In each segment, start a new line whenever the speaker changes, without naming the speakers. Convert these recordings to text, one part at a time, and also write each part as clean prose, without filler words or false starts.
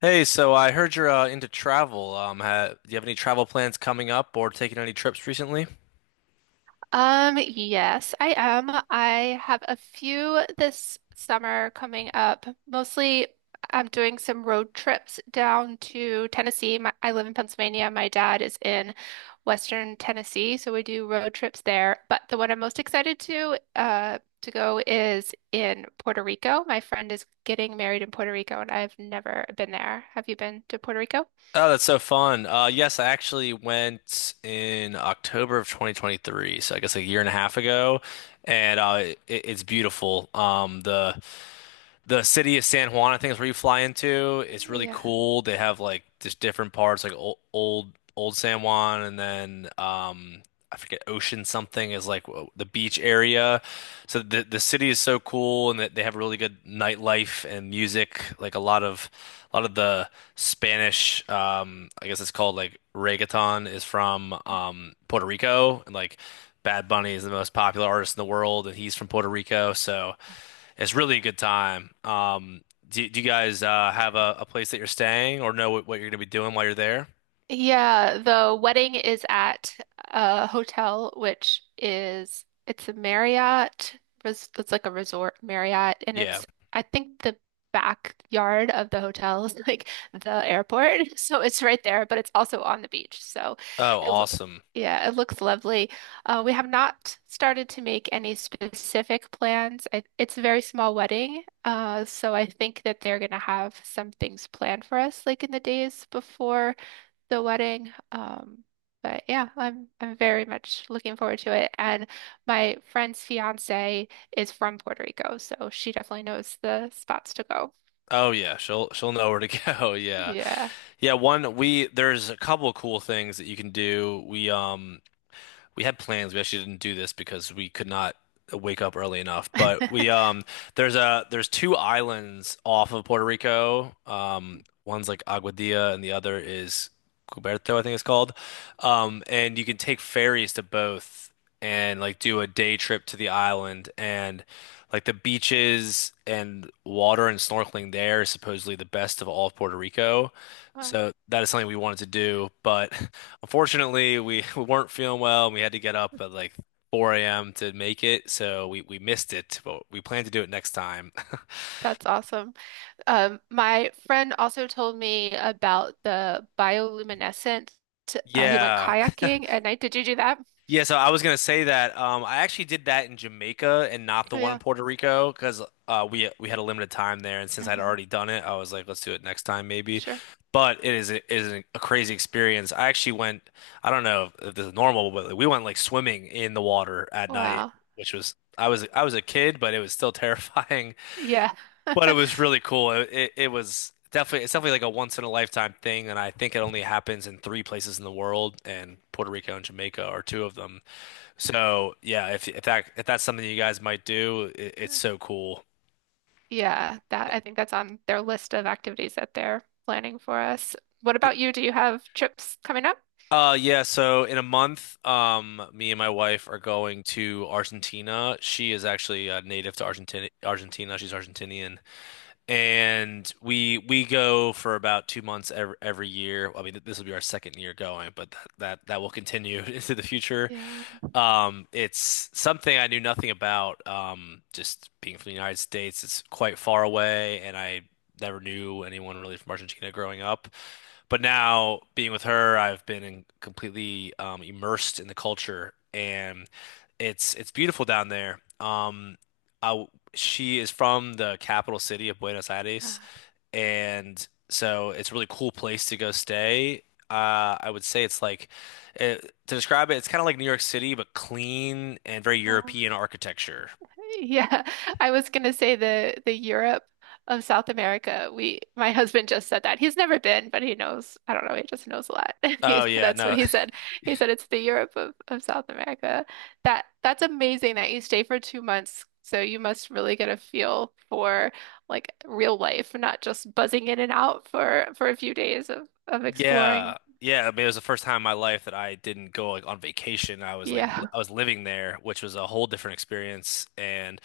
Hey, so I heard you're into travel. Ha Do you have any travel plans coming up or taking any trips recently?
Yes, I am. I have a few this summer coming up. Mostly, I'm doing some road trips down to Tennessee. I live in Pennsylvania. My dad is in Western Tennessee, so we do road trips there. But the one I'm most excited to go is in Puerto Rico. My friend is getting married in Puerto Rico, and I've never been there. Have you been to Puerto Rico?
Oh, that's so fun. Yes, I actually went in October of 2023, so I guess a year and a half ago, and it's beautiful. The city of San Juan, I think, is where you fly into. It's really
Yeah.
cool. They have like just different parts, like old San Juan, and then I forget Ocean something is like the beach area. So the city is so cool, and that they have really good nightlife and music. Like a lot of the Spanish, I guess it's called like reggaeton, is from Puerto Rico, and like Bad Bunny is the most popular artist in the world, and he's from Puerto Rico, so. It's really a good time. Do you guys have a place that you're staying or know what you're gonna be doing while you're there?
Yeah, the wedding is at a hotel, which is it's a Marriott. It's like a resort Marriott, and
Yeah.
it's I think the backyard of the hotel is like the airport, so it's right there, but it's also on the beach. So,
Oh,
it, lo-
awesome.
yeah, it looks lovely. We have not started to make any specific plans. It's a very small wedding, so I think that they're gonna have some things planned for us, like in the days before the wedding. But yeah, I'm very much looking forward to it. And my friend's fiance is from Puerto Rico, so she definitely knows the spots to go.
Oh yeah, she'll know where to go. Yeah.
Yeah.
Yeah, one we there's a couple of cool things that you can do. We had plans. We actually didn't do this because we could not wake up early enough. But we there's a there's two islands off of Puerto Rico. One's like Aguadilla and the other is Cuberto, I think it's called. And you can take ferries to both and like do a day trip to the island, and like the beaches and water and snorkeling there is supposedly the best of all of Puerto Rico.
Wow,
So that is something we wanted to do, but unfortunately, we weren't feeling well and we had to get up at like 4 a.m. to make it, so we missed it, but we plan to do it next time.
that's awesome. My friend also told me about the bioluminescent. He went
Yeah.
kayaking at night. Did you do that?
Yeah, so I was gonna say that I actually did that in Jamaica and not the
Oh
one in
yeah.
Puerto Rico because we had a limited time there, and since I'd
Hmm.
already done it, I was like, let's do it next time maybe.
Sure.
But is a crazy experience. I actually went, I don't know if this is normal, but like, we went like swimming in the water at night,
Wow.
which was I was a kid, but it was still terrifying.
Yeah.
But it was really cool. It was definitely it's definitely like a once in a lifetime thing, and I think it only happens in three places in the world, and Puerto Rico and Jamaica are two of them. So yeah, if that's something you guys might do, it's so cool.
Yeah, that I think that's on their list of activities that they're planning for us. What
Y-
about you? Do you have trips coming up?
Yeah, so in a month, me and my wife are going to Argentina. She is actually native to Argentina. Argentina, she's Argentinian, and we go for about 2 months every year. I mean, this will be our second year going, but that will continue into the future.
Yeah.
It's something I knew nothing about. Just being from the United States, it's quite far away, and I never knew anyone really from Argentina growing up. But now being with her, I've been completely immersed in the culture, and it's beautiful down there. I, she is from the capital city of Buenos Aires,
Ah,
and so it's a really cool place to go stay. I would say it's like to describe it, it's kind of like New York City, but clean and very
Wow.
European architecture.
Yeah, I was gonna say the Europe of South America. We My husband just said that. He's never been, but he knows. I don't know, he just knows a lot.
Oh yeah,
That's what
no,
he said. He said it's the Europe of South America. That's amazing that you stay for 2 months. So you must really get a feel for like real life, not just buzzing in and out for a few days of exploring.
yeah. I mean, it was the first time in my life that I didn't go like on vacation. I was like,
Yeah.
I was living there, which was a whole different experience, and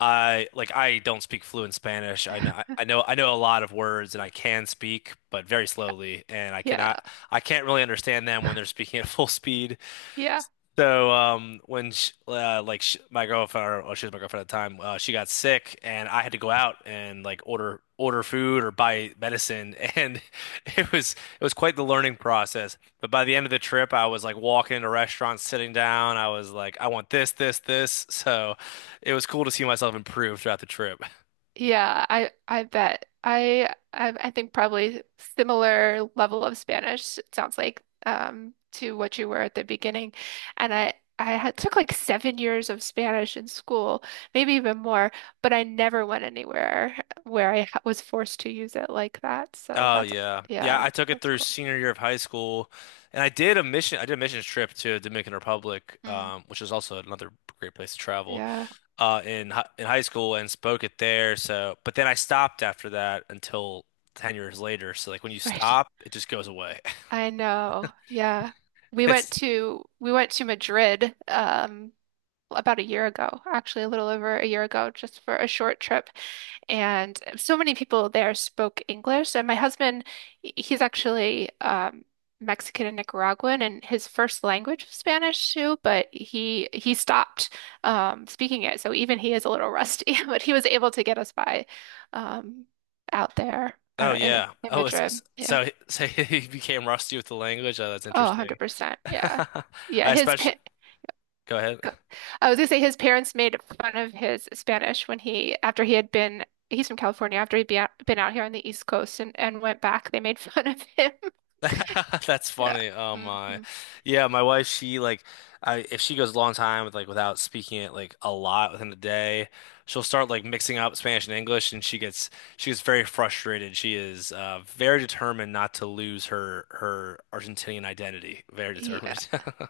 I don't speak fluent Spanish. I know a lot of words and I can speak, but very
Yeah.
slowly, and
Yeah.
I can't really understand them when they're speaking at full speed.
Yeah.
So when sh like sh my girlfriend, or, well, she was my girlfriend at the time, she got sick, and I had to go out and like order food or buy medicine, and it was it was quite the learning process. But by the end of the trip, I was like walking into restaurants, sitting down. I was like, I want this, this, this. So it was cool to see myself improve throughout the trip.
Yeah, I bet. I think probably similar level of Spanish, it sounds like, to what you were at the beginning. And I took like 7 years of Spanish in school, maybe even more, but I never went anywhere where I was forced to use it like that. So
Oh
that's,
yeah. Yeah,
yeah,
I took it
that's
through
cool.
senior year of high school, and I did a missions trip to Dominican Republic,
Mm,
which is also another great place to travel.
yeah,
In high school and spoke it there. So, but then I stopped after that until 10 years later. So like when you
right.
stop, it just goes away.
I know. Yeah.
It's
We went to Madrid, about a year ago, actually a little over a year ago, just for a short trip. And so many people there spoke English. And my husband, he's actually Mexican and Nicaraguan, and his first language was Spanish too, but he stopped speaking it. So even he is a little rusty, but he was able to get us by um, out there
Oh
or in,
yeah.
in
Oh, it's,
Madrid. Yeah.
so so he became rusty with the language. Oh, that's
Oh,
interesting.
100%. Yeah. Yeah.
I especially go.
Go- I was gonna say his parents made fun of his Spanish after he had been, he's from California, after he'd been out here on the East Coast and went back, they made fun of him.
That's
Yeah.
funny. Oh my.
Hmm.
Yeah, my wife, she like, I if she goes a long time with like without speaking it like a lot within the day, she'll start like mixing up Spanish and English and she gets very frustrated. She is very determined not to lose her Argentinian identity. Very
Yeah.
determined.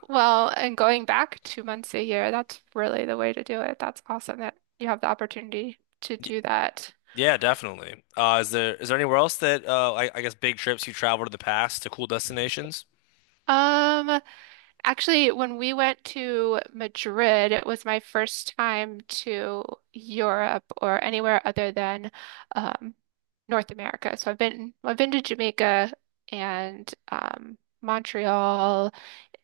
Well, and going back 2 months a year, that's really the way to do it. That's awesome that you have the opportunity to
Y-
do that.
Yeah, definitely. Is there anywhere else that I guess big trips you travel to the past to cool destinations?
Um, Actually, when we went to Madrid, it was my first time to Europe or anywhere other than um, North America. So I've been to Jamaica and Montreal.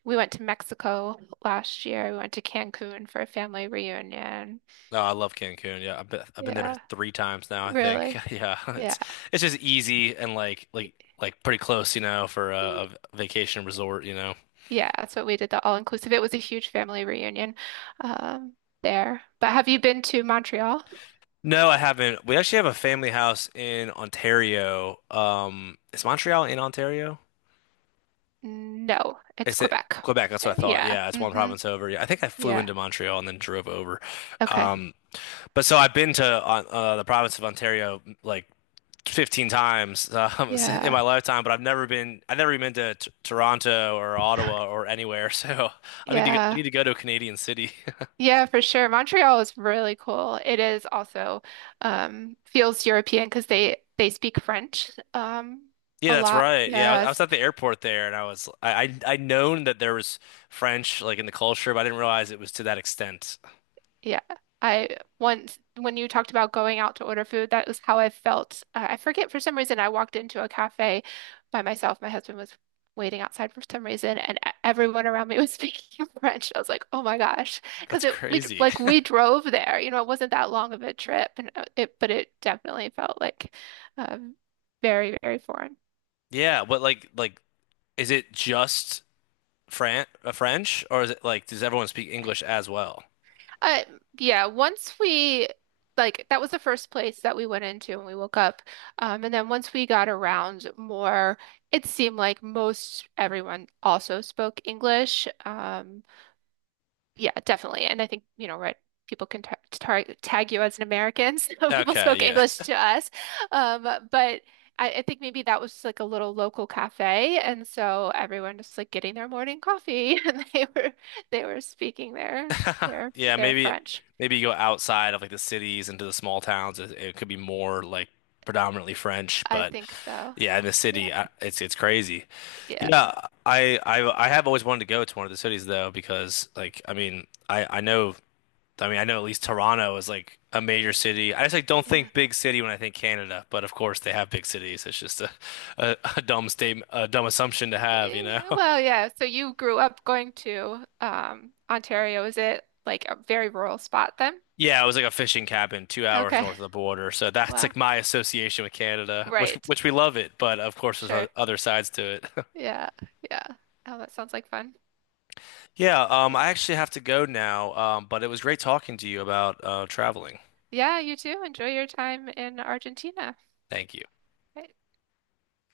We went to Mexico last year. We went to Cancun for a family reunion.
No, I love Cancun. Yeah, I've been there
Yeah,
three times now, I think.
really.
Yeah,
Yeah.
it's just easy and like pretty close, you know, for
Y-
a vacation resort, you know.
Yeah, that's what we did, the all-inclusive. It was a huge family reunion um, there. But have you been to Montreal?
No, I haven't. We actually have a family house in Ontario. Is Montreal in Ontario?
No, it's
It's it
Quebec.
Quebec, that's what I thought.
Yeah.
Yeah, it's one
Hmm.
province over. Yeah, I think I flew
Yeah.
into Montreal and then drove over.
Okay.
Um, but so I've been to the province of Ontario like 15 times in my
Yeah.
lifetime, but I've never even been to t Toronto or Ottawa or anywhere. So I
Yeah.
need to go to a Canadian city.
Yeah, for sure. Montreal is really cool. It is also feels European because they speak French
Yeah,
a
that's
lot.
right. Yeah, I was
Yes.
at the airport there, and I'd known that there was French like in the culture, but I didn't realize it was to that extent.
Yeah. I once, when you talked about going out to order food, that was how I felt. I forget for some reason, I walked into a cafe by myself. My husband was waiting outside for some reason, and everyone around me was speaking French. I was like, oh my gosh. Because
That's crazy.
like, we drove there, it wasn't that long of a trip, and but it definitely felt like um, very, very foreign.
Yeah, but is it just Fran French, or is it like does everyone speak English as well?
Uh, yeah, once we like that was the first place that we went into when we woke up. And then once we got around more, it seemed like most everyone also spoke English. Yeah, definitely. And I think, right, people can ta tar tag you as an American, so people
Okay,
spoke
yeah.
English to us. Um, but I think maybe that was like a little local cafe, and so everyone just like getting their morning coffee, and they were speaking their their
Yeah,
their French.
maybe you go outside of like the cities into the small towns. It could be more like predominantly French,
I
but
think so.
yeah, in the
Yeah.
city, it's crazy.
Yeah.
Yeah, I have always wanted to go to one of the cities though because like I know I know at least Toronto is like a major city. I just like don't
Yeah.
think big city when I think Canada, but of course they have big cities. It's just a dumb statement, a dumb assumption to have, you know?
Well, yeah. So you grew up going to Ontario. Is it like a very rural spot then?
Yeah, it was like a fishing cabin 2 hours
Okay.
north of the border. So that's
Wow.
like my association with Canada, which
Right.
we love it, but of course there's
Sure.
other sides to it.
Yeah. Yeah. Oh, that sounds like fun.
Yeah, I actually have to go now, but it was great talking to you about traveling.
Yeah, you too. Enjoy your time in Argentina.
Thank you.
Right.